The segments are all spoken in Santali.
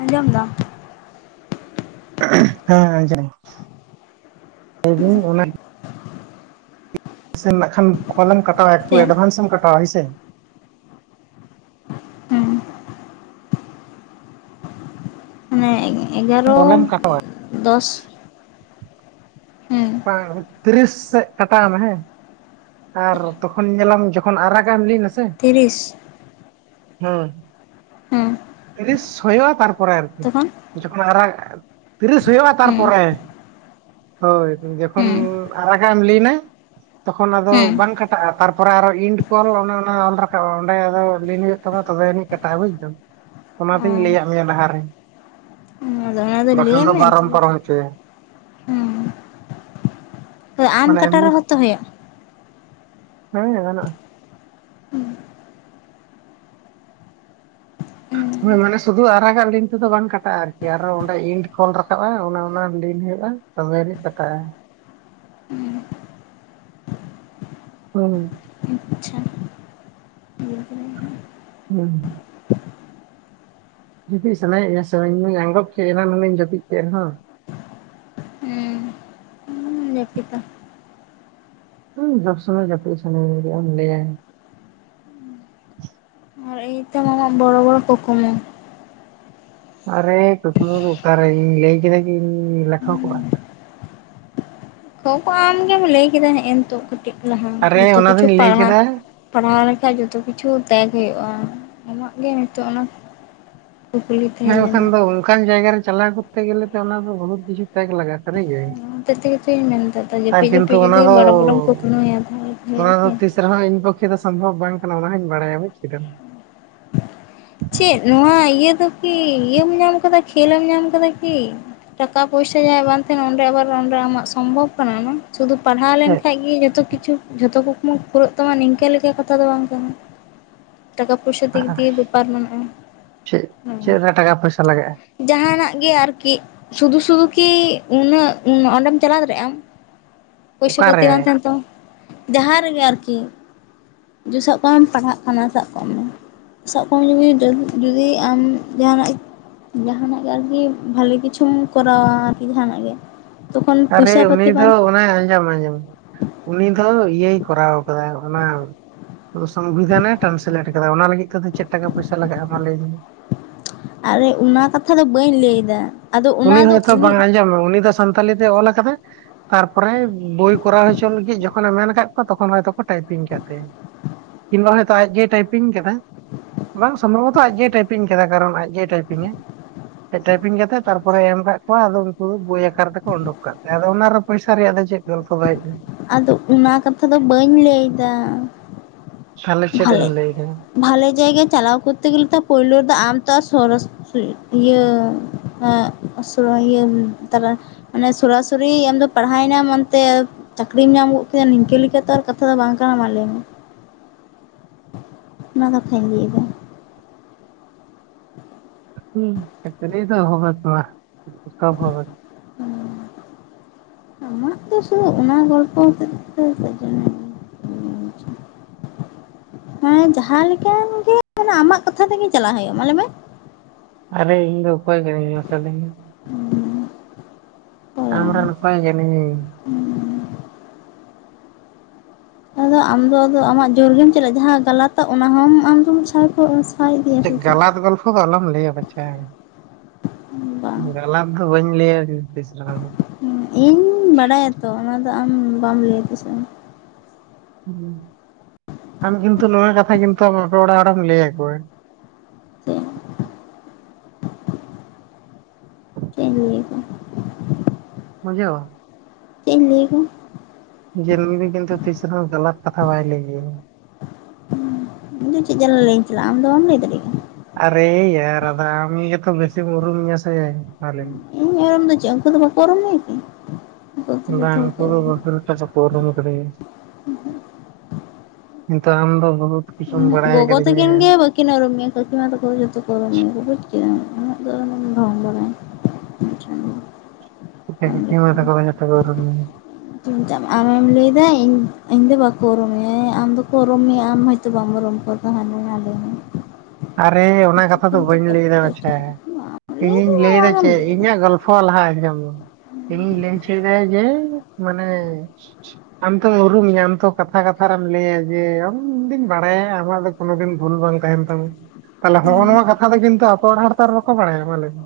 ᱟᱸᱡᱚᱢᱫᱟᱢ, ᱦᱮᱸ ᱟᱸᱡᱚᱢ ᱞᱟᱹᱭᱵᱤᱱ ᱚᱱᱟ, ᱥᱮᱢ ᱱᱟᱜᱠᱷᱟᱱ ᱠᱚᱞᱮᱢ ᱠᱟᱴᱟᱣᱟ ᱮᱠᱴᱩ ᱪᱮᱫ? ᱮᱰᱵᱷᱟᱱᱥ ᱮᱢ ᱠᱟᱴᱣᱟ ᱦᱳᱭ ᱥᱮ, ᱦᱩᱸ᱾ ᱢᱟᱱᱮ ᱮᱜᱟᱨᱚ ᱫᱚᱥ ᱦᱮᱸ ᱯᱟᱝ ᱛᱤᱨᱤᱥ ᱥᱮᱜ ᱠᱟᱴᱟᱣ ᱢᱮ ᱦᱮ, ᱟᱨ ᱛᱚᱠᱷᱚᱱ ᱧᱮᱞᱟᱢ ᱡᱚᱠᱷᱚᱱ ᱟᱨᱟᱜᱟᱜ ᱮᱢ ᱞᱤᱱᱟᱥᱮ, ᱛᱤᱨᱤᱥ, ᱦᱮᱸ ᱾ ᱦᱩᱸ ᱾ ᱛᱤᱨᱤᱥ ᱦᱳᱭᱜᱼᱟ ᱛᱟᱯᱚᱨᱮ ᱟᱨᱠᱤ ᱾ ᱛᱚᱠᱷᱚᱱ, ᱡᱚᱠᱷᱚᱱ ᱟᱨᱟᱜ ᱛᱤᱨᱤᱥ ᱦᱩᱭᱩᱜᱼᱟ ᱦᱩᱸ ᱛᱟᱨᱯᱚᱨᱮ ᱦᱳᱭ ᱾ ᱡᱚᱠᱷᱚᱱ ᱦᱩᱸ ᱟᱨᱟᱜᱟ ᱮᱢ ᱞᱤᱱᱟ ᱾ ᱛᱚᱠᱷᱚᱱ ᱟᱫᱚ ᱦᱩᱸ᱾ ᱵᱟᱝ ᱠᱟᱴᱟᱜᱼᱟ ᱛᱟᱨᱯᱚᱨᱮ ᱟᱨᱚ ᱤᱱᱰ ᱠᱚᱞ ᱚᱱᱮ ᱚᱱᱟ ᱚᱞᱨᱟᱠᱟᱵᱼᱟ ᱚᱸᱰᱮ ᱞᱤᱱ ᱦᱚᱭᱚᱜ ᱼᱟ ᱾ ᱛᱚ ᱛᱚᱵᱮ ᱟᱹᱱᱤᱡ ᱠᱟᱴᱟᱜᱼᱟ ᱵᱩᱡᱽ ᱫᱟᱢ ᱚ ᱚᱱᱟᱛᱤᱧ ᱞᱟ. ᱭᱟᱫ ᱢᱮᱭᱟ ᱞᱟᱦᱟᱨᱮ ᱟᱫᱚ ᱚᱱᱟ ᱾ ᱞᱟᱹᱭ ᱵᱟᱠᱷᱟᱱ ᱫᱚ ᱢᱮ ᱵᱟᱨᱚᱢ ᱛᱚᱵᱮ ᱯᱟᱨᱚᱢ ᱦᱚᱪᱚᱭᱟ ᱾ ᱟᱢ ᱢᱟᱱᱮ ᱠᱟᱴᱟ ᱮᱢᱱᱤ ᱨᱮᱦᱚᱸᱛᱚ ᱦᱩᱭᱩᱜᱼᱟ ᱾ ᱦᱮᱸ ᱜᱟᱱᱚᱜᱼᱟ ᱾, ᱦᱩᱭ ᱢᱟᱱᱮ ᱥᱩᱫᱷᱩ ᱟᱨᱟᱜᱟᱜ ᱞᱤᱱ ᱛᱮᱫᱚ ᱵᱟᱝ ᱠᱟᱴᱟᱜᱼᱟ ᱟᱨᱠᱤ ᱚᱸᱰᱮ ᱤᱱᱰ ᱠᱚᱞ ᱨᱟᱠᱟᱵ ᱚᱱᱟ ᱞᱤᱱ ᱦᱩᱭᱩᱜᱭᱼᱟ ᱾ ᱛᱚᱵᱮ ᱟᱱᱤᱡ ᱠᱟᱴᱟᱼᱟ ᱾ [inaudible] [inaudible] ᱟᱪᱪᱷᱟ [inaudible] ᱦᱩᱸ ᱡᱩᱯᱤᱫ ᱥᱟᱱᱟᱭᱮᱫᱧ ᱢᱮᱭᱟ ᱥᱮ ᱵᱟᱝ, ᱤᱧᱦᱚ ᱟᱸᱜᱚᱵ ᱠᱮᱫ ᱮᱱᱟ ᱱᱩᱱᱟᱹᱧ ᱡᱟᱹᱯᱤᱫ ᱠᱮᱫᱦᱚ ᱾ ᱦᱮᱸ ᱡᱟᱹᱯᱤᱫᱟ ᱦᱚᱸ ᱥᱚᱵ ᱥᱚᱢᱚᱭ ᱡᱟᱯᱤᱫ ᱥᱟᱱᱟᱹᱧ ᱜᱮᱭᱟ ᱪᱮᱫ ᱮᱢ ᱞᱟᱭᱟ ᱾ ᱮ ᱛ ᱟᱢᱟᱜ ᱵᱚᱲᱚ ᱵᱚᱲ ᱠᱩᱠᱢᱩ ᱾ ᱟᱨᱮ ᱠᱩᱠᱢᱩ ᱚᱠᱟᱨᱮᱧ ᱞᱟᱹᱭ ᱠᱮᱫᱟ ᱠᱤᱧ ᱞᱮᱠᱷᱚᱠ ᱠᱚᱼᱟ ᱾ ᱠᱷ ᱟᱢᱜᱮᱢ ᱞᱟᱹᱭ ᱠᱮᱫᱟᱸ ᱱᱤᱛᱚᱜ ᱠᱟᱹᱴᱤᱡ ᱞᱟᱦᱟ ᱟᱨᱮ ᱡᱚᱛᱚ ᱚᱱᱟ ᱠᱤᱪᱷᱩ ᱫᱚᱧ ᱞᱟᱹᱭ ᱯᱟᱲᱦᱟᱜ, ᱠᱮᱫᱟ ᱯᱟᱲᱦᱟᱣ ᱞᱮᱠᱷᱟᱡ ᱡᱚᱛᱚ ᱠᱤᱪᱷᱩ ᱛᱮᱭᱟᱜ ᱦᱩᱭᱩᱜᱼᱟ, ᱟᱢᱟᱜ ᱜᱮ ᱱᱤᱛᱚᱜ ᱚᱱᱟ, ᱠᱩᱠᱞᱤ ᱦᱮᱸ ᱛᱟᱦᱮᱸ ᱵᱟᱠᱷᱟᱱ ᱞᱮᱱᱟ ᱫᱚ ᱚᱱᱠᱟᱱ ᱡᱟᱭᱜᱟ ᱨᱮ ᱪᱟᱞᱟᱣ ᱠᱚᱨᱛᱮ ᱜᱮᱞᱮ ᱚᱱᱟ ᱵᱚᱦᱩᱛ ᱠᱤᱪᱷᱩ ᱛᱮᱠ ᱞᱟᱜᱟᱼᱟ ᱥᱟᱹᱨᱤ ᱜᱮ ᱾ ᱤᱱᱟ ᱛᱮᱜᱮ ᱛᱚᱧ ᱢᱮᱱᱫᱟ ᱡᱟᱹᱯᱤᱫ- ᱡᱟᱹᱯᱤᱫ ᱚᱱᱟ ᱡᱩᱫᱤ ᱫᱚ ᱵᱟᱨᱚ-ᱵᱚᱨᱚᱢ ᱠᱩᱠᱢᱩᱭᱟ ᱛᱟᱦᱚᱞᱮ ᱟᱨ ᱠᱤ, ᱪᱮᱫᱦᱚᱸ ᱤᱧ ᱯᱚᱠᱷᱮ ᱫᱚ ᱥᱚᱢᱵᱷᱚᱵ ᱵᱟᱝ ᱠᱟᱱᱟ ᱚᱱᱟ ᱦᱚᱸᱧ ᱵᱟᱲᱟᱭᱟ ᱵᱩᱡ ᱠᱮᱫᱟᱢ ᱾ ᱪᱮᱫ ᱱᱚᱣᱟ ᱤᱭᱟᱹ ᱫᱚ ᱠᱤ ᱤᱭᱟᱹᱢ ᱧᱟᱢ ᱟᱠᱟᱫᱟ ᱠᱷᱮᱞᱮᱢ ᱧᱟᱢ ᱠᱟᱫᱟ ᱠᱤ? ᱴᱟᱠᱟ ᱯᱚᱭᱥᱟ ᱡᱟᱦᱟᱸᱭ ᱵᱟᱝ ᱛᱟᱦᱮᱱᱟ ᱚᱸᱰᱮ ᱟᱵᱟᱨ ᱚᱰᱮ ᱟᱢᱟᱜ ᱥᱚᱢᱵᱷᱚᱵ ᱠᱟᱱᱟ ᱚᱱᱟ ᱾ ᱥᱩᱫᱷᱩ ᱯᱟᱲᱦᱟᱣ ᱦᱮᱸ ᱞᱮᱱᱠᱟᱱᱡ ᱜᱮ ᱡᱚᱛᱚ ᱠᱤᱪᱷᱩ, ᱡᱷᱚᱛᱚ ᱠᱩᱠᱢᱩ ᱯᱩᱨᱟᱹᱜ ᱛᱟᱢᱟ ᱱᱤᱝᱠᱟᱹ ᱞᱮᱠᱟ ᱠᱟᱛᱷᱟ ᱫᱚ ᱵᱟᱝ ᱠᱟᱱᱟ ᱴᱟᱠᱟ ᱯᱚᱭᱥᱟ ᱫᱤᱠ ᱫᱤᱭᱮ, ᱵᱮᱯᱟᱨ ᱢᱮᱱᱟᱜᱼᱟ ᱦᱮᱸ ᱪᱮᱫ-ᱪᱮᱫ ᱨᱮ ᱴᱟᱠᱟ ᱯᱚᱭᱥᱟ ᱞᱟᱜᱟᱜᱼᱟ ᱾ ᱡᱟᱦᱟᱱᱟᱜ ᱜᱮ ᱟᱨᱠᱤ ᱥᱩᱫᱷᱩ- ᱥᱩᱫᱷᱩ ᱠᱤ ᱩᱱᱟᱹᱜ ᱚᱸᱰᱮᱢ ᱪᱟᱞᱟᱣ ᱫᱟᱲᱮᱭᱟᱜᱼᱟ ᱟᱢ ᱾ ᱯᱚᱭᱥᱟ ᱯᱟᱹᱛᱤ ᱵᱟᱝ ᱚᱠᱟᱨᱮ ᱛᱟᱦᱮᱸᱱ ᱛᱟᱢᱟ ᱾ ᱡᱟᱦᱟᱸ ᱨᱮᱜᱮ ᱟᱨᱠᱤ ᱡᱩ ᱥᱟᱵ ᱠᱟᱜᱮᱢ ᱯᱟᱲᱦᱟᱜ ᱠᱟᱱᱟ ᱥᱟᱵ ᱠᱟᱜ ᱢᱮ ᱾ ᱟᱢ ᱡᱩᱫᱤ, ᱡᱩᱫᱤ ᱟᱢ ᱡᱟᱦᱟᱱᱟᱜ, ᱡᱟᱦᱟᱱᱟᱜ ᱜᱮ ᱟᱨᱠᱤ ᱵᱷᱟᱹᱞᱤ ᱠᱤᱪᱷᱩᱢ ᱠᱚᱨᱟᱣᱟ ᱟᱨᱠᱤ ᱡᱟᱦᱟᱱᱟᱜ ᱜᱮ ᱾ ᱟᱨᱮ ᱩᱱᱤ ᱫᱚ ᱚᱱᱟᱭ ᱟᱸᱡᱚᱢ-ᱟᱸᱡᱚᱢ ᱩᱱᱤ ᱫᱚ ᱤᱭᱟᱹᱭ ᱠᱚᱨᱟᱣ ᱠᱟᱫᱟ ᱚᱱᱟ, ᱥᱚᱝᱵᱤᱫᱷᱟᱱᱮ ᱴᱨᱟᱱᱥᱞᱮᱴ ᱟᱠᱟᱫᱟ ᱚᱱᱟ ᱞᱟᱹᱜᱤᱫ ᱛᱮᱫᱚ ᱪᱮᱫ ᱴᱟᱠᱟ-ᱯᱚᱭᱥᱟ ᱞᱟᱜᱟᱜᱼᱟ ᱢᱟ ᱞᱟᱹᱭ ᱢᱮ ᱾ ᱟᱨᱮ ᱚᱱᱟ ᱠᱟᱛᱷᱟ ᱫᱚ ᱵᱟᱹᱧ ᱞᱟᱹᱭ ᱮᱫᱟ ᱾ ᱩᱱᱤ ᱦᱚᱭᱛᱚ ᱵᱟᱝ ᱟᱸᱡᱚᱢᱮ ᱩᱱᱤ ᱫᱚ ᱥᱟᱱᱛᱟᱞᱤ ᱛᱮᱭ ᱚᱞ ᱟᱠᱟᱫᱟᱭ ᱾ ᱛᱟᱨᱯᱚᱨᱮ ᱵᱳᱭ ᱠᱚᱨᱟᱣ ᱦᱚᱪᱚ ᱞᱟᱹᱜᱤᱫ ᱡᱚᱠᱷᱚᱱᱮ ᱢᱮᱱ ᱟᱠᱟᱫ ᱠᱚᱣᱟ ᱛᱚᱠᱷᱚᱱ ᱦᱚᱭᱛᱚ ᱴᱟᱭᱯᱤᱝ ᱟᱠᱟᱫ ᱛᱟᱭᱟ, ᱠᱤᱝᱵᱟᱦ ᱦᱚᱭᱛᱳ ᱟᱡᱜᱮᱭ ᱴᱟᱭᱯᱤᱝ ᱠᱟᱫᱟ ᱾ ᱵᱟᱝ ᱥᱚᱢᱵᱷᱚᱵᱚᱛᱚ ᱟᱡᱜᱮᱭ ᱴᱟᱭᱯᱤᱝ ᱠᱟᱫᱟ ᱠᱟᱨᱚᱱ ᱟᱡᱜᱭ ᱴᱟᱭᱯᱤᱝᱼᱟ ᱟᱡ ᱴᱟᱭᱯᱤᱝ ᱠᱟᱛᱮᱫ, ᱛᱟᱨᱯᱚᱨᱮ ᱮᱢ ᱟᱠᱟᱫ ᱠᱚᱣᱟ ᱟᱫᱚ ᱩᱱᱠᱩ ᱫᱚ ᱵᱳᱭ ᱟᱠᱟᱨ ᱛᱮᱠᱚ ᱩᱰᱩᱠ ᱠᱟᱜ ᱛᱟᱦᱮᱸ ᱟᱫᱚ ᱚᱱᱟᱨᱮ ᱯᱚᱭᱥᱟ ᱨᱮᱭᱟᱜ ᱫᱚ ᱪᱮᱫ ᱜᱚᱞᱯᱚ ᱵᱟᱭ ᱦᱮᱡ -ᱟ ᱾ ᱟᱫᱚ ᱚᱱᱟ ᱠᱟᱛᱷᱟ ᱫᱚ ᱵᱟᱹᱧ ᱞᱟᱹᱭᱫᱟ ᱾ ᱛᱟᱞᱦᱮ ᱪᱮᱫ ᱮᱢ ᱞᱟᱹᱭᱟ ᱫᱟ ᱾ ᱵᱷᱟᱞᱮ ᱡᱟᱭᱜᱟ ᱪᱟᱞᱟᱣ ᱠᱚᱛᱮ ᱜᱮᱞᱮ ᱛᱚ ᱯᱳᱭᱞᱳ ᱨᱮ ᱫᱚ ᱟᱢ ᱛᱚ ᱟᱨ ᱥᱚᱨᱚᱥ, ᱤᱭᱟᱹ ᱮᱜ ᱥᱚᱣᱟᱜᱤᱭᱟᱹ ᱛᱟᱨᱟ ᱢᱟᱱᱮ ᱥᱚᱨᱟᱼᱥᱩᱨᱤ ᱟᱢᱫᱚ ᱯᱟᱲᱦᱟᱣᱱᱟᱢ ᱚᱱᱛᱮ ᱪᱟᱹᱠᱨᱤᱢ ᱧᱟᱢ ᱜᱚᱫ ᱠᱮᱫᱟ ᱱᱤᱝᱠᱟᱹ ᱛᱚ ᱟᱨ ᱠᱟᱛᱷᱟ ᱫᱚ ᱵᱟᱝ ᱠᱟᱱᱟ ᱢᱟ ᱞᱟᱹᱭ ᱢᱮ ᱚᱱᱟ ᱠᱟᱛᱷᱟᱧ ᱞᱟᱭᱫᱟ᱾ ᱪᱟᱹᱠᱨᱤ ᱫᱚ ᱦᱚᱵᱮᱠᱚᱜ-ᱟ ᱥᱚᱵ ᱦᱚᱵᱮᱠ ᱟᱢᱟᱜ ᱫᱚ ᱥᱩᱫᱩ ᱚᱱᱟ ᱜᱚᱞᱯᱚ ᱦᱚᱛᱮᱡ ᱛᱮ ᱡᱮᱱ ᱦᱮᱸ ᱡᱟᱦᱟᱸ ᱞᱮᱠᱟᱱ ᱜᱮ ᱟᱢᱟᱜ ᱠᱟᱛᱷᱟ ᱛᱮᱜᱮ ᱪᱟᱞᱟᱜ ᱦᱩᱭᱩᱜᱼᱟ ᱢᱟᱞᱮ ᱢᱮ ᱟᱨᱮ ᱤᱧ ᱫᱚ ᱚᱠᱚᱭ ᱠᱟᱹᱱᱟᱹᱧ ᱢᱟᱥᱮ ᱞᱟ. ᱭᱢᱮ? ᱟᱢᱨᱮᱱ ᱚᱠᱚᱭ ᱠᱟᱱᱟᱹᱧ ᱤᱧ? ᱟᱫᱚ ᱟᱢᱫᱚ ᱟᱢᱟᱜ ᱡᱳᱨᱜᱮᱢ ᱪᱟᱞᱟᱜᱼᱟ ᱡᱟᱦᱟᱸ ᱜᱟᱞᱟᱛᱟᱜ ᱚᱱᱟ ᱦᱚᱸᱚᱢ ᱟᱢᱫᱚᱢ ᱥᱟᱭ ᱠᱚᱜᱼᱟ᱾ ᱜᱟᱞᱟᱛ ᱜᱚᱞᱯᱷᱚ ᱫᱚ ᱟᱞᱚᱢ ᱞᱟᱹᱭᱟ ᱵᱟᱪᱷᱟ ᱵᱟᱝ ᱜᱟᱞᱟᱛ ᱫᱚ ᱵᱟᱹᱧ ᱞᱟᱹᱭᱟ ᱛᱤᱥ ᱨᱮᱸᱦᱚ ᱤᱧ ᱵᱟᱰᱟᱭᱟ ᱛᱚ ᱚᱱᱟ ᱫᱚ ᱟᱢ ᱵᱟᱢ ᱞᱟᱹᱭᱮᱫᱟ ᱥᱮ ᱟᱢ ᱠᱤᱱᱛᱩ ᱱᱚᱣᱟ ᱠᱟᱛᱷᱟ ᱜᱮ ᱠᱤᱱᱛᱩ ᱟᱢ ᱟᱯᱮ ᱚᱲᱟᱜ ᱦᱚᱲᱮᱢ ᱞᱟᱹᱭ ᱟᱠᱚᱣᱟ᱾ [inaudible] ᱪᱮᱜ ᱤᱧ ᱞᱟᱹᱭ ᱟᱠᱚ ᱵᱩᱡᱷᱟᱹᱣ? ᱪᱮᱜ ᱤᱧ ᱞᱟᱹᱭ [inaudible] ᱡᱮ ᱨᱩᱵᱤᱱ ᱠᱤᱱᱛᱩ ᱛᱤᱥ ᱨᱮᱦᱚᱸ ᱜᱟᱞᱟᱛ ᱠᱟᱛᱷᱟ ᱵᱟᱭ ᱞᱮᱭ ᱜᱮᱭᱟ᱾ ᱩᱸ ᱤᱧ ᱫᱚ ᱪᱮᱫ ᱡᱟᱞᱟ ᱞᱟᱹᱭᱟᱹᱧ ᱪᱟᱞᱟᱜ-ᱟ ᱟᱢ ᱫᱚ ᱵᱟᱢ ᱞᱟᱹᱭ ᱫᱟᱲᱮᱭᱟᱜ-ᱟ ᱠᱟᱱᱟ᱾ ᱟᱨᱮᱭᱟᱨ ᱟᱫᱚ ᱟᱢ ᱜᱮᱛᱚ ᱵᱮᱥᱤᱢ ᱩᱨᱩᱢ ᱢᱤᱧᱟᱸ ᱥᱮ ᱢᱟ ᱞᱮᱭᱢᱮ᱾ ᱤᱧ ᱩᱨᱩᱢ ᱫᱚ ᱪᱮᱫ ᱩᱱᱠᱩ ᱫᱚ ᱵᱟᱠᱚ ᱩᱨᱩᱢ ᱢᱮᱭᱟ ᱠᱤ? ᱩᱱᱠᱩ ᱫᱚ ᱡᱚᱛᱚ ᱵᱟᱝ ᱦᱚᱲ ᱠᱚ ᱩᱝᱠᱩ ᱫᱚ ᱩᱨᱩᱢᱤᱧᱟ [unintelligible] ᱠᱚ ᱩᱨᱩᱢ ᱠᱟᱫᱮᱭᱟ, ᱠᱤᱱᱛᱩ ᱟᱢᱫᱚ ᱵᱩᱦᱩᱫ ᱠᱤᱪᱷᱩᱢ ᱵᱟᱲᱟᱭ ᱠᱟᱫᱤᱧᱟ᱾ ᱠᱤᱱ ᱩᱨᱩᱢ ᱢᱮᱭᱟ ᱠᱟᱠᱤᱢᱟ ᱛᱟᱠᱚ ᱫᱚ ᱡᱷᱚᱛᱚ ᱠᱚ ᱩᱨᱩᱢ ᱢᱮᱭᱟ ᱠᱚ ᱵᱩᱡ ᱠᱮᱫᱟᱢ ᱩᱱᱟᱹᱜ ᱫᱚ ᱟᱞᱚᱢ ᱰᱷᱚᱝ ᱵᱟᱲᱟᱭᱟ᱾ [unintelligible] ᱟᱢ ᱞᱮᱠᱟ ᱠᱟᱠᱤᱢᱟ ᱛᱟᱠᱚ ᱫᱚ ᱡᱷᱚᱛᱚ ᱠᱚ ᱩᱨᱩᱢᱤᱧᱟ? ᱟᱢᱮᱢ ᱞᱟᱹᱭ ᱫᱟ ᱤᱧ ᱤᱧᱫᱚ ᱵᱟᱠᱚ ᱩᱨᱩᱢ ᱢᱮᱭᱟ ᱦᱮᱸ ᱟᱢ ᱫᱚᱠᱚ ᱩᱨᱩᱢ ᱢᱮᱭᱟ ᱟᱢ ᱦᱚᱸ ᱛᱩ ᱵᱟᱝ ᱩᱨᱩᱢ ᱠᱚᱣᱟ ᱛᱟᱞᱦᱮ [inaudible] ᱟᱨᱮ ᱚᱱᱟ ᱠᱟᱛᱷᱟ ᱫᱚ ᱵᱟᱹᱧ ᱞᱟᱹᱭ ᱫᱟ ᱵᱟᱪᱷᱟ ᱪᱮᱫ ᱫᱚ ᱤᱧᱤᱧ ᱞᱟᱹᱭ ᱮᱫᱟ ᱚᱱᱟᱜᱮᱢ ᱪᱮᱫ ᱞᱟᱹᱭᱫᱟ ᱤᱧᱟᱹᱜ ᱜᱚᱞ ᱯᱷᱚ ᱞᱟᱦᱟ ᱟᱸᱡᱚᱢ ᱢᱮ ᱤᱧᱤᱧ ᱞᱟᱹᱭ ᱚᱪᱚᱭ ᱫᱟ ᱡᱮ ᱢᱟᱱᱮ ᱟᱢ ᱛᱚᱢ ᱩᱨᱩᱢᱤᱧᱟ ᱟᱢ ᱛᱚ ᱠᱟᱛᱷᱟ ᱠᱟᱛᱷᱟ ᱨᱮᱢ ᱞᱟᱹᱭᱟ ᱡᱮ ᱟᱢᱫᱩᱧ ᱵᱟᱲᱟᱭᱟ ᱟᱢᱟᱜ ᱫᱚ ᱠᱚᱱᱚ ᱫᱤᱱ ᱵᱷᱩᱞ ᱵᱟᱝ ᱛᱟᱦᱮᱱ ᱛᱟᱢᱟ, ᱛᱟᱦᱞᱮ ᱦᱚᱜᱼᱚ ᱱᱚᱣᱟ ᱠᱟᱛᱷᱟ ᱫᱚ ᱠᱤᱱᱛᱩ ᱟᱠᱚ ᱚᱲᱟᱜ ᱦᱚᱲ ᱛᱚ ᱟᱨ ᱵᱟᱠᱚ ᱵᱟᱲᱟᱭᱟ ᱢᱟ ᱞᱟᱹᱭ ᱢᱮ?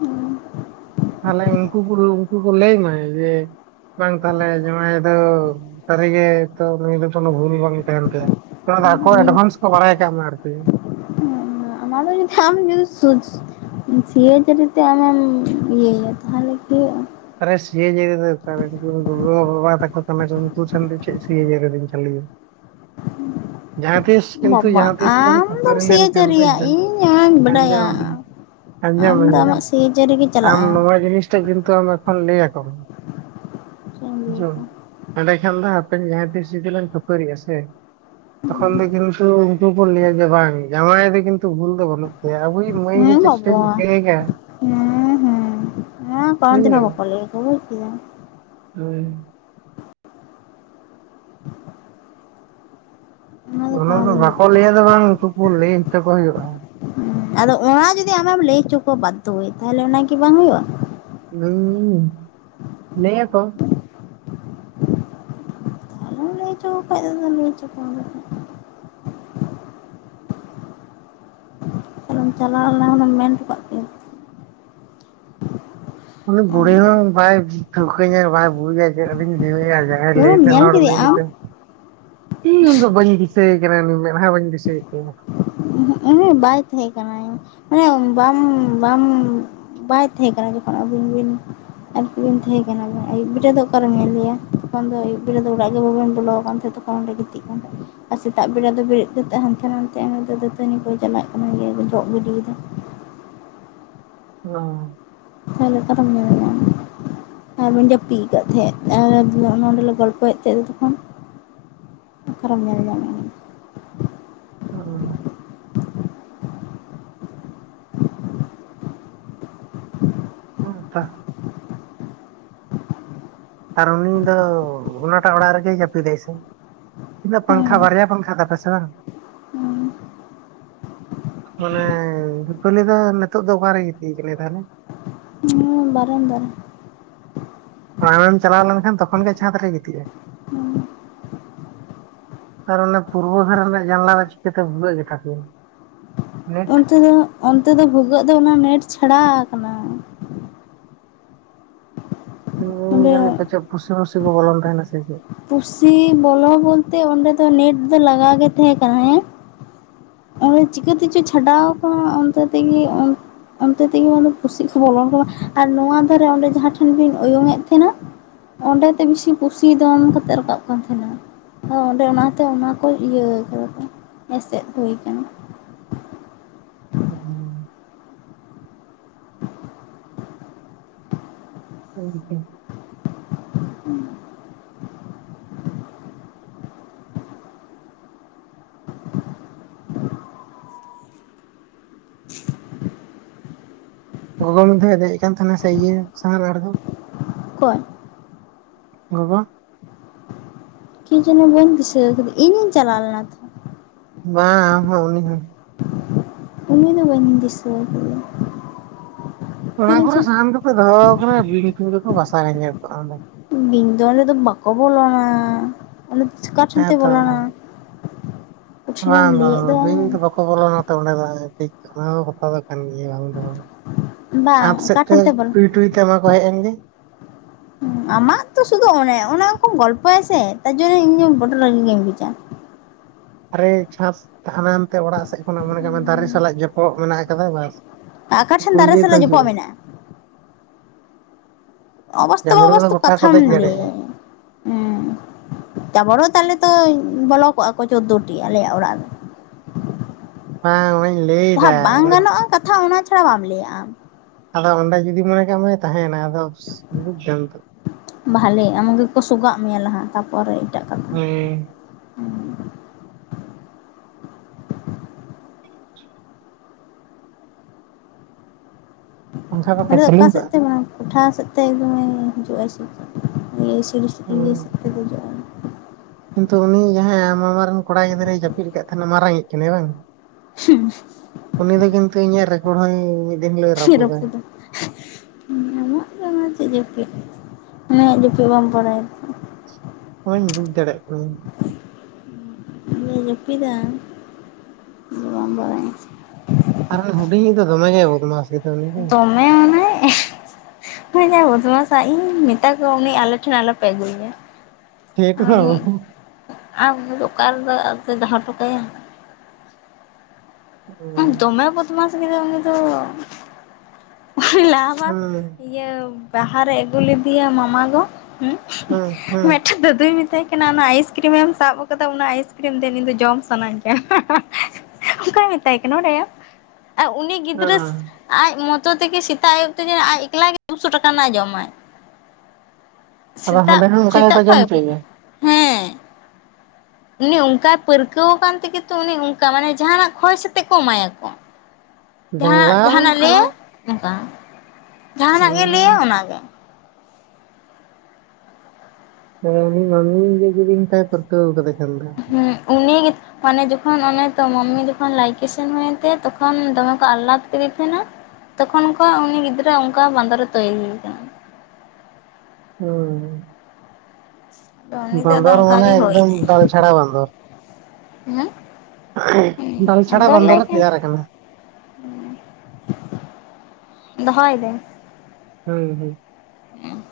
ᱦᱩᱸ᱾ ᱛᱟᱦᱞᱮ ᱩᱝᱠᱩ [unintelligible] ᱩᱝᱠᱩ ᱠᱚ ᱞᱟᱹᱭ ᱢᱟ ᱡᱮ ᱵᱟᱝ ᱛᱟᱦᱞᱮ ᱡᱟᱸᱣᱟᱭ ᱫᱚ ᱥᱟᱹᱨᱤ ᱜᱮ ᱛᱚ ᱱᱩᱭ ᱫᱚ ᱠᱚᱱᱚ ᱵᱷᱩᱞ ᱵᱟᱝ ᱛᱟᱦᱮᱸᱱ ᱛᱟᱭᱟ᱾ ᱱᱚᱣᱟ ᱫᱚ ᱟᱠᱚ ᱮᱰᱵᱷᱟᱱᱥ ᱠᱚ ᱵᱟᱲᱟᱭ ᱠᱟᱜ ᱢᱟ ᱟᱨᱠᱤ᱾ ᱦᱩᱸ ᱚᱱᱟ ᱫᱚ ᱡᱩᱫᱤ ᱟᱢ ᱡᱩᱫᱤ ᱥᱩᱡ ᱥᱤᱭᱟᱹ ᱡᱟᱹᱨᱤᱛᱮ ᱟᱢᱮᱢ ᱤᱭᱟᱹᱭ ᱫᱟ ᱛᱟᱦᱞᱮ ᱦᱳᱭᱳᱜᱼᱟ? ᱟᱨᱮ ᱥᱤᱭᱟᱹᱡᱟᱲᱤ ᱚᱠᱟᱨᱮ ᱜᱚᱼᱵᱟᱵᱟ ᱛᱟᱠᱚ ᱠᱟᱱᱟ ᱠᱚ ᱩᱝᱠᱩ ᱴᱷᱮᱱ ᱫᱚ ᱪᱮᱫ ᱪᱷᱤᱭᱟᱹ ᱫᱚᱧ ᱪᱟᱹᱞᱩᱭᱟ᱾ [unintelligible] ᱠᱤᱱᱛᱩ ᱵᱟᱵᱟᱜ ᱡᱟᱦᱟᱸ ᱛᱤᱥ ᱞᱟᱝ ᱟᱢ ᱫᱚᱢ ᱠᱷᱟᱹᱯᱟᱹᱨᱤ ᱥᱮᱭᱟᱹ ᱞᱮᱱᱠᱷᱟᱱ ᱵᱩᱡ ᱡᱟᱹᱨᱤᱭᱟ ᱫᱟᱢ ᱤᱧ ᱟᱱᱟᱧ ᱵᱟᱰᱟᱭᱟ᱾ ᱟᱸᱡᱚᱢ ᱟᱸᱡᱚᱢ ᱟᱢ ᱫᱚ ᱟᱢᱟᱜ ᱥᱤᱭᱟᱹ ᱡᱟᱹᱨᱤ ᱜᱤ ᱪᱟᱞᱟᱜᱼᱟ᱾ ᱛᱮᱡ ᱵᱤᱱᱛᱩ ᱟᱢ ᱫᱚ ᱮᱠᱷᱚᱱ ᱞᱟᱹᱭ ᱟᱠᱚᱢᱮ ᱵᱩᱡᱷᱟᱹᱣ᱾ ᱮᱸᱰᱮ ᱠᱷᱟᱱ ᱫᱚ ᱦᱟᱯᱮᱱ ᱡᱟᱦᱟᱸ ᱛᱤᱥ ᱡᱩᱫᱤ ᱞᱟᱝ ᱠᱷᱟᱹᱯᱟᱹᱨᱤᱜᱼᱟ ᱥᱮ ᱛᱚᱠᱷᱚᱱ ᱫᱚ ᱠᱤᱱᱛᱩ ᱩᱱᱠᱩ ᱠᱚ ᱞᱟᱹᱭᱟ ᱡᱮ ᱵᱟᱝ ᱡᱟᱸᱣᱟᱭ ᱫᱚ ᱠᱤᱱᱛᱩ ᱵᱷᱩᱞ ᱫᱚ ᱵᱟᱹᱱᱩᱜ ᱜᱮᱭᱟ ᱟᱵᱚᱭᱤᱜ ᱢᱟᱹᱭ ᱦᱮᱸ ᱜᱮᱪᱚ ᱪᱮᱫ ᱠᱚᱭ ᱵᱟᱵᱟ ᱪᱤᱠᱟᱹᱭ ᱫᱟ, ᱟᱸ ᱠᱚᱱᱚ ᱫᱤᱱ ᱦᱚᱸ ᱵᱟᱠᱚ ᱞᱟᱹᱭᱟ ᱠᱚ ᱵᱩᱡ ᱠᱮᱫᱟᱢ᱾ ᱦᱳᱭ᱾ [inaudible] ᱚᱱᱟ ᱠᱳᱱᱳ ᱫᱚ ᱫᱤᱱ ᱵᱟᱠᱚ ᱞᱟᱹᱭ ᱟᱠᱚ᱾ ᱞᱟᱹᱭᱟᱫᱚ ᱵᱟᱝ ᱩᱱᱠᱩ ᱯᱩᱨ ᱞᱟᱹᱭ ᱦᱚᱪᱚᱠᱚ ᱦᱩᱭᱩᱜᱼᱟ᱾ ᱦᱩᱸ ᱟᱫᱚ ᱚᱱᱟ ᱡᱩᱫᱤ ᱟᱢᱮᱢ ᱞᱟᱹᱭ ᱦᱚᱪᱚ ᱠᱚᱣᱟ ᱵᱟᱫᱫᱷᱚ ᱛᱟᱦᱚᱞᱮ ᱚᱱᱟᱜᱤ ᱵᱟᱝ ᱦᱩᱭᱩᱜᱼᱟ᱾ ᱦᱩᱸ [unintelligible] ᱞᱮᱭᱟ ᱠᱚ ᱟᱫᱚ ᱵᱟᱠᱷᱟᱡ ᱫᱚ ᱞᱮᱭ ᱦᱚᱪᱚ ᱠᱚᱣᱟᱢ ᱛᱟᱦᱞᱮᱢ ᱪᱟᱞᱟᱣ ᱞᱮᱱᱟᱢ ᱢᱮᱱ ᱦᱚᱴᱚ ᱠᱟᱜ ᱠᱮᱭᱟ᱾ ᱩᱱᱤ ᱵᱩᱲᱦᱤ ᱟᱢᱜᱮ ᱦᱚᱸ ᱵᱟᱭ ᱴᱷᱟᱹᱣᱠᱟᱹᱧᱟᱭ ᱵᱟᱭ ᱵᱩᱡᱟᱭ ᱪᱮᱫ ᱟᱫᱩᱧ ᱞᱮᱭ ᱟᱭᱟ ᱡᱟᱸ ᱦᱟᱭ ᱯᱩᱨᱟᱹᱢ ᱞᱟᱹᱭᱛᱮ ᱧᱮᱞ ᱦᱚᱲ ᱠᱮᱫᱮᱭᱟ ᱩᱱᱤ ᱟᱢ ᱜᱮᱛᱚ ᱤᱧ ᱩᱱᱤᱫᱚ ᱵᱟᱹᱧ ᱫᱤᱥᱟᱹᱭᱮ ᱠᱟᱱᱟ ᱢᱮᱫᱦᱟ ᱵᱟᱹᱧ ᱫᱤᱥᱟᱹᱭ-ᱜ ᱛᱟᱭᱟ᱾ ᱩ ᱵᱟᱭ ᱛᱟᱦᱮᱸ ᱠᱟᱱᱟᱭ ᱢᱟᱱᱮ ᱵᱟᱢ ᱵᱟᱢ ᱵᱟᱭ ᱛᱟᱦᱮᱸ ᱠᱟᱱᱟᱭ ᱡᱚᱠᱷᱚᱱ ᱟᱹᱵᱤᱱ ᱵᱤᱱ ᱟᱨᱠᱤᱵᱤᱱ ᱛᱟᱦᱮᱸ ᱠᱟᱱᱟ ᱟᱹᱭᱩᱵ ᱵᱮᱲᱟ ᱫᱚ ᱚᱠᱟᱨᱮᱢ ᱧᱮᱞ ᱞᱮᱭᱟ ᱛᱚᱠᱷᱚᱱ ᱫᱚ ᱟᱹᱭᱩᱵ ᱵᱮ ᱫᱚ ᱚᱲᱟᱜ ᱜᱮ ᱵᱟᱵᱮᱱ ᱵᱚᱞᱚ ᱟᱠᱟᱱ ᱛᱟᱦᱮᱸᱱᱟ᱾ ᱛᱚᱠᱷᱚᱱ ᱚᱸᱰᱮ ᱜᱤᱛᱤᱡ ᱠᱟᱱ ᱛᱟᱦᱮᱸ ᱟᱨ ᱥᱮᱛᱟᱜ ᱵᱮᱲᱟ ᱫᱚ ᱵᱮᱨᱮᱫ ᱠᱟᱛᱮᱫ ᱦᱟᱱᱛᱮ ᱱᱟᱱᱛᱮ ᱛᱟᱭᱚᱢᱛᱮ ᱫᱟᱹᱛᱟᱹᱱᱤ ᱠᱚ ᱪᱟᱞᱟᱜ ᱠᱟᱱᱟ ᱜᱮ ᱡᱚᱜ ᱜᱤᱰᱤᱭᱮᱫᱟ᱾ ᱚ ᱦᱳᱭ ᱚᱠᱟᱨᱮᱢ ᱧᱮᱞᱮᱼᱭᱟ? ᱟᱨ ᱵᱚᱱ ᱡᱟᱹᱯᱤᱫ ᱟᱠᱟᱫ ᱛᱟᱦᱮᱸᱫ ᱱᱚᱸᱰᱮᱞᱮ ᱜᱚᱞᱯᱚᱭᱮᱫ ᱛᱟᱦᱮᱸᱫ ᱛᱚᱠᱷᱚᱱ᱾ ᱚᱠᱟᱨᱮᱢ ᱧᱮᱞ ᱧᱟᱢᱮᱭᱟ? ᱚ [inaudible] ᱦᱮ ᱛᱚ ᱟᱨ ᱩᱱᱤ ᱫᱚ ᱚᱱᱟᱴᱟᱜ ᱚᱲᱟᱜ ᱨᱮᱜᱮ ᱡᱟᱹᱯᱤᱫᱟᱭ ᱥᱮ? ᱛᱤᱱᱟᱹᱜ ᱯᱟᱝᱠᱷᱟ ᱵᱟᱨᱭᱟ ᱯᱟᱝᱠᱷᱟ ᱛᱟᱯᱮ ᱥᱮ ᱵᱟᱝ? ᱦᱩᱸ ᱢᱟᱱᱮ ᱫᱤᱯᱟᱞᱤ ᱫᱚ ᱱᱤᱛᱚᱜ ᱫᱚ ᱚᱠᱟᱨᱮᱭ ᱜᱤᱛᱤᱡ ᱟᱠᱟᱱᱟ ᱛᱟᱦᱞᱮ? ᱵᱟᱨᱮᱱ ᱫᱟ ᱨᱮ᱾ ᱟᱢᱮᱢ ᱪᱟᱞᱟᱣ ᱞᱮᱱ ᱛᱚᱠᱷᱚᱱ ᱜᱮ ᱪᱷᱟᱸᱫᱽ ᱨᱮᱭ ᱜᱤᱛᱤᱡᱼᱟ᱾ ᱦᱮᱸ ᱟᱨ ᱚᱱᱟ ᱯᱩᱨᱵᱚ ᱫᱷᱟᱨᱮ ᱨᱮᱭᱟᱜ ᱡᱟᱱᱞᱟ ᱨᱮ ᱪᱤᱠᱟᱹᱛᱮ ᱵᱷᱩᱜᱟᱹᱜ ᱜᱮᱛᱟ ᱯᱮᱭᱟ? ᱱᱮᱴ ᱚᱱᱛᱮ ᱫᱚ ᱚᱱᱛᱮ ᱫᱚ ᱵᱷᱩᱜᱟᱹᱜ ᱫᱚ ᱚᱱᱟ ᱱᱮᱴ ᱪᱷᱟᱲᱟᱣ ᱟᱠᱟᱱᱟ᱾ ᱦᱸ ᱡᱟᱹᱱᱤᱡ ᱚᱸᱰᱮ ᱯᱟᱪᱮᱫ ᱯᱷᱩᱥᱤ ᱢᱩᱥᱤ ᱠᱚ ᱵᱚᱞᱚᱱ ᱛᱟᱦᱮᱱᱟ ᱥᱮ ᱪᱮᱫ? ᱯᱩᱥᱤ ᱵᱚᱞᱚ ᱵᱚᱞᱛᱮ ᱚᱸᱰᱮ ᱫᱚ ᱱᱮᱴ ᱫᱚ ᱞᱟᱜᱟᱣ ᱜᱮ ᱛᱟᱦᱮᱸ ᱠᱟᱱᱟ᱾ ᱚᱸ ᱪᱤᱠᱟᱹ ᱛᱮᱪᱚ ᱪᱷᱟᱰᱟᱣ ᱟᱠᱟᱜ ᱚᱱᱠᱟ ᱛᱮᱜᱮ ᱚᱱ ᱚᱱᱛᱮ ᱛᱮᱜᱮ ᱯᱩᱥᱤ ᱠᱚ ᱵᱚᱞᱚᱱ ᱠᱟᱱᱟ ᱟᱨ ᱱᱚᱣᱟ ᱫᱷᱟᱨᱮ ᱚᱸᱰᱮ ᱡᱟᱦᱟᱸ ᱴᱷᱮᱱ ᱵᱤᱱ ᱚᱭᱩᱧ ᱮᱫ ᱛᱟᱦᱮᱱᱟ᱾ ᱚᱸᱰᱮᱛᱮ ᱵᱮᱥᱤ ᱯᱩᱥᱤ ᱫᱚᱱ ᱠᱟᱛᱮᱫ ᱨᱟᱠᱟᱵ ᱠᱟᱱ ᱛᱟᱦᱮᱱᱟ᱾ ᱟᱫᱚ ᱚᱸᱰᱮ ᱚᱱᱟᱛᱮ ᱚᱱᱟ ᱠᱚ ᱤᱭᱟᱹ ᱠᱟᱫᱟ ᱠᱚ ᱮᱥᱮᱫ ᱦᱩᱭ ᱟᱠᱟᱱᱟ᱾ ᱦᱮᱸ ᱦᱳᱭ ᱛᱚ ᱦᱩᱸ ᱜᱚᱜᱚ ᱢᱤᱫ ᱫᱷᱟᱣ ᱮ ᱫᱮᱡ ᱟᱠ ᱛᱟᱦᱮᱱᱟ ᱥᱮ ᱤᱭᱟᱹ ᱥᱟᱦᱟᱱ ᱟᱨᱚᱢ ᱚᱠᱚᱭ ᱜᱚᱜᱚ ᱠᱤ ᱡᱟᱱᱤ ᱵᱟᱹᱧ ᱫᱤᱥᱟᱹᱣ ᱟᱠᱟᱫᱟ ᱤᱧᱤᱧ ᱪᱟᱞᱟᱣ ᱞᱮᱱᱟ ᱛᱚ ᱾ ᱵᱟᱝ ᱟᱢ ᱦᱚ ᱩᱱᱤ ᱦᱚ ᱩᱱᱟ ᱫᱚ ᱵᱟᱹᱧ ᱫᱤᱥᱟᱹ ᱠᱟᱫᱟ᱾ ᱚᱱᱟ ᱠᱚᱨᱮ ᱥᱟᱦᱟᱱ ᱫᱚᱠᱚ ᱫᱚᱦᱚᱠ ᱵᱤᱧ ᱛᱤᱱ ᱫᱚᱠᱚ ᱵᱟᱥᱟ ᱧᱸᱡᱮᱞ ᱠᱚᱜᱼᱟ ᱚᱸᱰᱮ ᱵᱤᱧ ᱫᱚ ᱟᱞᱮ ᱫᱚ ᱵᱟᱠᱚ ᱵᱚᱞᱚᱱᱟ ᱚᱱᱮ ᱫᱚ ᱪᱤᱠᱟ ᱴᱷᱮᱱᱛᱮ ᱦᱮᱸᱛᱚ ᱵᱚᱞᱚᱱᱟ᱾ ᱠᱚᱴᱷᱤᱱᱮᱢ ᱵᱟᱝ ᱵᱟᱝ ᱞᱟᱹᱭᱮᱫ ᱵᱤᱧ ᱫᱚ ᱵᱟᱠᱚ ᱵᱚᱞᱚᱱᱟ ᱚᱸᱰᱮ ᱫᱚ ᱴᱷᱤᱠ ᱚᱱᱟ ᱠᱟᱛᱷᱟ ᱫᱚ᱾ ᱠᱟᱱ ᱜᱮᱭᱟ ᱵᱟᱝ ᱫᱚ ᱵᱟᱝ ᱪᱷᱟᱸᱫᱽ ᱥᱮᱫ ᱚᱠᱟ ᱛᱮ ᱴᱷᱮᱱ ᱵᱚᱞᱚ ᱴᱩᱭ ᱴᱩᱭ ᱛᱮ ᱢᱟ ᱠᱚ ᱦᱮᱡ ᱮᱱ ᱜᱮ᱾ [inaudible] ᱟᱢᱟᱜ ᱛᱚ ᱥᱩᱫᱷᱩ ᱚᱱᱮ ᱚᱱᱮ ᱚᱱᱠᱟᱢ ᱜᱚᱞᱯᱚᱭᱟ ᱥᱮ ᱛᱟᱨ ᱡᱚᱱᱱᱮ ᱤᱧ ᱫᱚ ᱵᱚᱰᱰᱚ ᱨᱟᱜᱤ ᱜᱤᱧ ᱵᱩᱡᱽᱼᱟ᱾ ᱟᱨᱮ ᱪᱷᱟᱥ ᱛᱟᱦᱞᱮ ᱮᱱᱛᱮ ᱚᱲᱟᱜ ᱥᱮᱜ ᱠᱷᱚᱱᱟᱜ ᱢᱚᱱᱮ ᱠᱟᱜ ᱢᱮ ᱫᱟᱨᱮ ᱥᱟᱞᱟᱜ ᱡᱚᱯᱚᱜ ᱢᱮᱱᱟᱜ ᱟᱠᱟᱫᱟ ᱵᱟᱥ ᱟᱠᱟ ᱴᱷᱮᱱ ᱩᱱᱠᱩ ᱫᱟᱨᱮ ᱤᱭᱟᱹ ᱠᱚ ᱥᱟᱞᱟᱜ ᱡᱚᱯᱚᱜ ᱦᱤᱡᱩᱜᱼᱟ ᱢᱮᱱᱟᱜᱼᱟ᱾ ᱚᱵᱟᱥᱛᱚᱵ ᱡᱟᱢᱲᱩ ᱫᱚ ᱚᱵᱟᱥᱛᱚᱵ ᱜᱚᱴᱟ ᱠᱚ ᱠᱟᱛᱷᱟᱢ ᱫᱮᱡ ᱞᱟᱹᱭᱟ ᱫᱟᱲᱮᱭᱟᱜᱼᱟ ᱦᱩᱸ ᱛᱟᱯᱚᱨᱮ ᱛᱟᱦᱞᱮ ᱛᱚ ᱵᱚᱞᱚ ᱠᱚᱜᱼᱟ ᱠᱚ ᱪᱳᱫᱫᱳᱴᱤ ᱟᱞᱮᱭᱟᱜ ᱚᱲᱟᱜ ᱨᱮ᱾ ᱵᱟᱝ ᱚᱱᱟᱧ ᱞᱟᱹᱭᱫᱟ ᱡᱟᱸᱦᱟᱸ ᱵᱟᱝ ᱜᱟᱱᱚᱜᱼᱟ ᱠᱟᱛᱷᱟ ᱚᱱᱟ ᱪᱷᱟᱲᱟ ᱵᱟᱢ ᱞᱟᱹᱭᱟ ᱟᱢ᱾ ᱟᱫᱚ ᱚᱸᱰᱮ ᱡᱩᱫᱤ ᱢᱚᱱᱮ ᱠᱟᱜ ᱢᱮ ᱛᱟᱦᱮᱸᱱᱟ ᱟᱫᱚ ᱵᱩᱡ ᱫᱟᱢ ᱛᱚ ᱵᱷᱟᱞᱮ ᱟᱢ ᱜᱮᱠᱚ ᱥᱚᱜᱟᱜ ᱢᱮᱭᱟ ᱞᱟᱦᱟ ᱛᱟᱯᱚᱨᱮ ᱮᱴᱟᱜ ᱠᱚ᱾ ᱦᱳᱭ᱾ ᱯᱟᱝᱠᱷᱟ ᱵᱟᱠᱷᱟ ᱱᱚᱰᱮ ᱪᱟᱹᱞᱩ ᱚᱠᱟ ᱥᱮᱫ ᱠᱟᱜᱼᱟ ᱛᱮ ᱦᱚᱸ ᱵᱟᱝ ᱠᱚᱴᱷᱟ ᱥᱮᱫᱛᱮ ᱮᱠᱫᱚᱢᱮ ᱦᱤᱡᱩᱜ ᱟᱭ ᱥᱮᱪᱮᱫ ᱤᱭᱟᱹ ᱥᱤᱲᱤ ᱥᱮᱫ ᱛᱮ ᱫᱮᱡᱚᱜ ᱟᱭ ᱠᱤᱱᱛᱩ ᱩᱱᱤ ᱡᱟᱸᱦᱟᱭ ᱟᱢ ᱢᱟᱢᱟ ᱨᱮᱱ ᱠᱚᱲᱟ ᱜᱤᱫᱽᱨᱟᱹᱭ ᱡᱟᱹᱯᱤᱫ ᱠᱟᱫ ᱛᱟᱦᱮᱸᱱᱟ ᱢᱟᱨᱟᱝᱤᱡ ᱠᱟᱱᱟᱭ ᱵᱟᱝ? ᱦᱩᱸ᱾ ᱩᱱᱤ ᱫᱚ ᱠᱤᱱᱛᱩ ᱤᱧᱟᱹᱜ ᱨᱮᱠᱚᱲ ᱦᱚᱸᱭ ᱢᱤᱫ ᱫᱤᱱ ᱦᱤᱞᱳᱜ ᱨᱟᱹᱯᱩᱫᱟ ᱨᱟᱯᱩᱫᱟ᱾ ᱟᱢᱟᱜ ᱫᱚ ᱚᱱᱟ ᱪᱮᱫ ᱡᱟᱹᱯᱤᱫ ᱩᱱᱤᱭᱟᱜ ᱡᱟᱯᱤᱫ ᱵᱟᱢ ᱵᱟᱲᱟᱭᱟ ᱛᱚ᱾ ᱦᱚᱧ ᱵᱩᱡ ᱫᱟᱲᱮᱭᱟᱜ ᱠᱟᱹᱱᱟᱧ᱾ ᱡᱮ ᱡᱟᱹᱯᱤᱫᱟ ᱟᱢ ᱫᱚ ᱵᱟᱢ ᱵᱟᱲᱟᱭᱟ᱾ ᱟᱨ ᱩᱱᱤ ᱦᱩᱰᱤᱧᱤᱡ ᱫᱚ ᱫᱚᱢᱮ ᱜᱮᱭ ᱵᱚᱫᱢᱟᱥ ᱜᱮᱫᱚ ᱩᱱᱤ ᱫᱚ᱾ ᱦᱮᱸ ᱚᱱᱮ ᱡᱟ ᱵᱚᱫᱢᱟᱥ ᱟᱭ ᱤᱧᱤᱧ ᱢᱮᱛᱟ ᱠᱚᱣᱟ ᱩᱱᱤ ᱟᱞᱮ ᱴᱷᱮᱱ ᱟᱞᱚᱯᱮ ᱟᱹᱜᱩᱭᱭᱟ᱾ ᱴᱷᱮᱴ ᱟᱨ ᱫᱚ ᱢᱩᱜ ᱟᱨ ᱩᱱᱤ ᱫᱚ ᱚᱠᱟ ᱨᱮᱫᱚ ᱟᱨ ᱫᱚᱦᱚᱴᱚ ᱠᱟᱭᱟᱭ? ᱦᱩᱸ ᱫᱚᱢᱮ ᱵᱚᱫᱢᱟᱥ ᱜᱮᱫᱚᱭ ᱩᱱᱤ ᱫᱚ᱾ ᱞᱟᱦᱟ ᱵᱟᱨ ᱦᱩᱸ ᱤᱭᱟᱹ ᱵᱟᱦᱟᱨᱮ ᱟᱹᱜᱩ ᱞᱮᱫᱮᱭᱟᱭ ᱢᱟᱢᱟ ᱜᱚ᱾ ᱦᱩᱸ ᱦᱩᱸ ᱦᱩᱸ ᱢᱮᱜᱴᱮᱝ ᱫᱟᱫᱩᱭ ᱢᱮᱛᱟᱭ ᱠᱟᱱᱟ ᱚᱱᱟ ᱟᱭᱤᱥᱠᱨᱤᱢ ᱮᱢ ᱥᱟᱵ ᱠᱟᱫᱟ ᱚᱱᱟ ᱟᱭᱤᱥᱠᱨᱤᱢ ᱫᱮᱱ ᱤᱧ ᱫᱚ ᱡᱚᱢ ᱥᱟᱱᱟᱧ ᱠᱟᱱᱟ᱾ ᱚᱝᱠᱟᱭ ᱢᱮᱛᱟᱭ ᱠᱟᱱᱟ ᱵᱟᱰᱟᱭᱟᱢ ᱟᱨ ᱩᱱᱤ ᱜᱤᱫᱽᱨᱟᱹ ᱦᱮᱸ ᱟᱡ ᱢᱚ ᱛᱚ ᱛᱮᱜᱮ ᱥᱮᱛᱟᱜ ᱟᱭᱩᱵ ᱛᱮᱜᱮ ᱟᱡ ᱮᱠᱞᱟᱮ ᱫᱩᱥᱚ ᱴᱟᱠᱟ ᱨᱮᱱᱟᱜ ᱮ ᱡᱚᱢᱟᱭ᱾ ᱟᱫᱚ ᱥᱮᱛᱟᱜ ᱦᱟᱸᱰᱮ ᱦᱚᱸ ᱚᱱᱠᱟ ᱥᱮᱛᱟᱜ ᱜᱮᱠᱚ ᱠᱷᱚᱡ ᱡᱚᱢ ᱫᱷᱟᱹᱵᱤᱡ ᱦᱚᱪᱚᱭᱮᱭᱟ ᱛᱮ᱾ ᱩᱱᱤ ᱚᱝᱠᱟᱭ ᱯᱟᱹᱨᱠᱟᱹᱣ ᱠᱟᱱ ᱛᱮᱜᱮ ᱛᱚ ᱩᱱᱤ ᱚᱝᱠᱟ ᱢᱟᱱᱮ ᱡᱟᱸᱦᱟᱸᱱᱟᱜ ᱠᱷᱚᱭ ᱥᱟᱛᱮᱜ ᱠᱚ ᱮᱢᱟᱭᱟᱠᱚ᱾ ᱡᱟᱸᱦᱟᱸ ᱡᱟᱝᱞᱟ ᱡᱟᱦᱟᱱᱟᱜ ᱞᱟᱹᱭ ᱥᱟᱞᱟ ᱟᱭ ᱚᱝᱠᱟ ᱡᱟᱸᱦᱟᱸᱱᱟᱜ ᱜᱮ ᱞᱟᱹᱭᱟ ᱦᱩᱸ ᱚᱱᱟᱜᱮ ᱦᱳᱭ ᱢᱤᱫ ᱫᱤᱱ ᱤᱧᱦᱚᱧ ᱢᱮᱛᱟᱭ ᱠᱟᱱᱟ [unintelligible] ᱠᱟᱫᱮ ᱠᱷᱟᱱ ᱫᱚ᱾ ᱦᱩᱸ ᱩᱱᱤ ᱜᱮ ᱚᱱᱮ ᱡᱚᱠᱷᱚᱱ ᱚᱱᱮ ᱛᱚ ᱢᱟᱢᱤ ᱡᱚᱠᱷᱚᱱ ᱞᱟᱞᱠᱤ ᱥᱮᱱ ᱦᱩᱭᱮᱱ ᱛᱟᱭᱟ ᱛᱚᱠᱷᱚᱱ ᱫᱚᱢᱮ ᱠᱚ ᱟᱞᱞᱟᱫᱽ ᱠᱮᱫᱮ ᱛᱮᱦᱮᱸᱱᱟ ᱛᱚᱠᱷᱚᱱ ᱠᱷᱚᱜ ᱩᱱᱤ ᱜᱤᱫᱽᱨᱟᱹ ᱚᱝᱠᱟ ᱵᱟᱸᱫᱚᱨᱮ ᱛᱳᱭᱨᱤ ᱠᱟᱱᱟ᱾ ᱦᱩᱸ᱾ ᱫᱚ ᱩᱱᱤ ᱫᱚ ᱟᱫᱚ ᱵᱟᱸᱫᱚᱨ ᱚᱝᱠᱟ ᱢᱟᱱᱮ ᱜᱮ ᱦᱩᱭ ᱮᱠᱫᱚᱢ ᱱᱟᱭ, ᱫᱟᱞ ᱪᱷᱟᱲᱟ ᱦᱩᱸ? ᱰᱟᱞ ᱪᱷᱟᱲᱟ ᱵᱟᱱᱫᱚᱨᱮ ᱛᱮᱭᱟᱨ ᱠᱟᱱᱟ᱾ ᱩᱸ ᱫᱚᱦᱚᱭ ᱫᱟᱹᱧ? ᱦᱳᱭ ᱦᱳᱭ᱾ ᱩᱸ᱾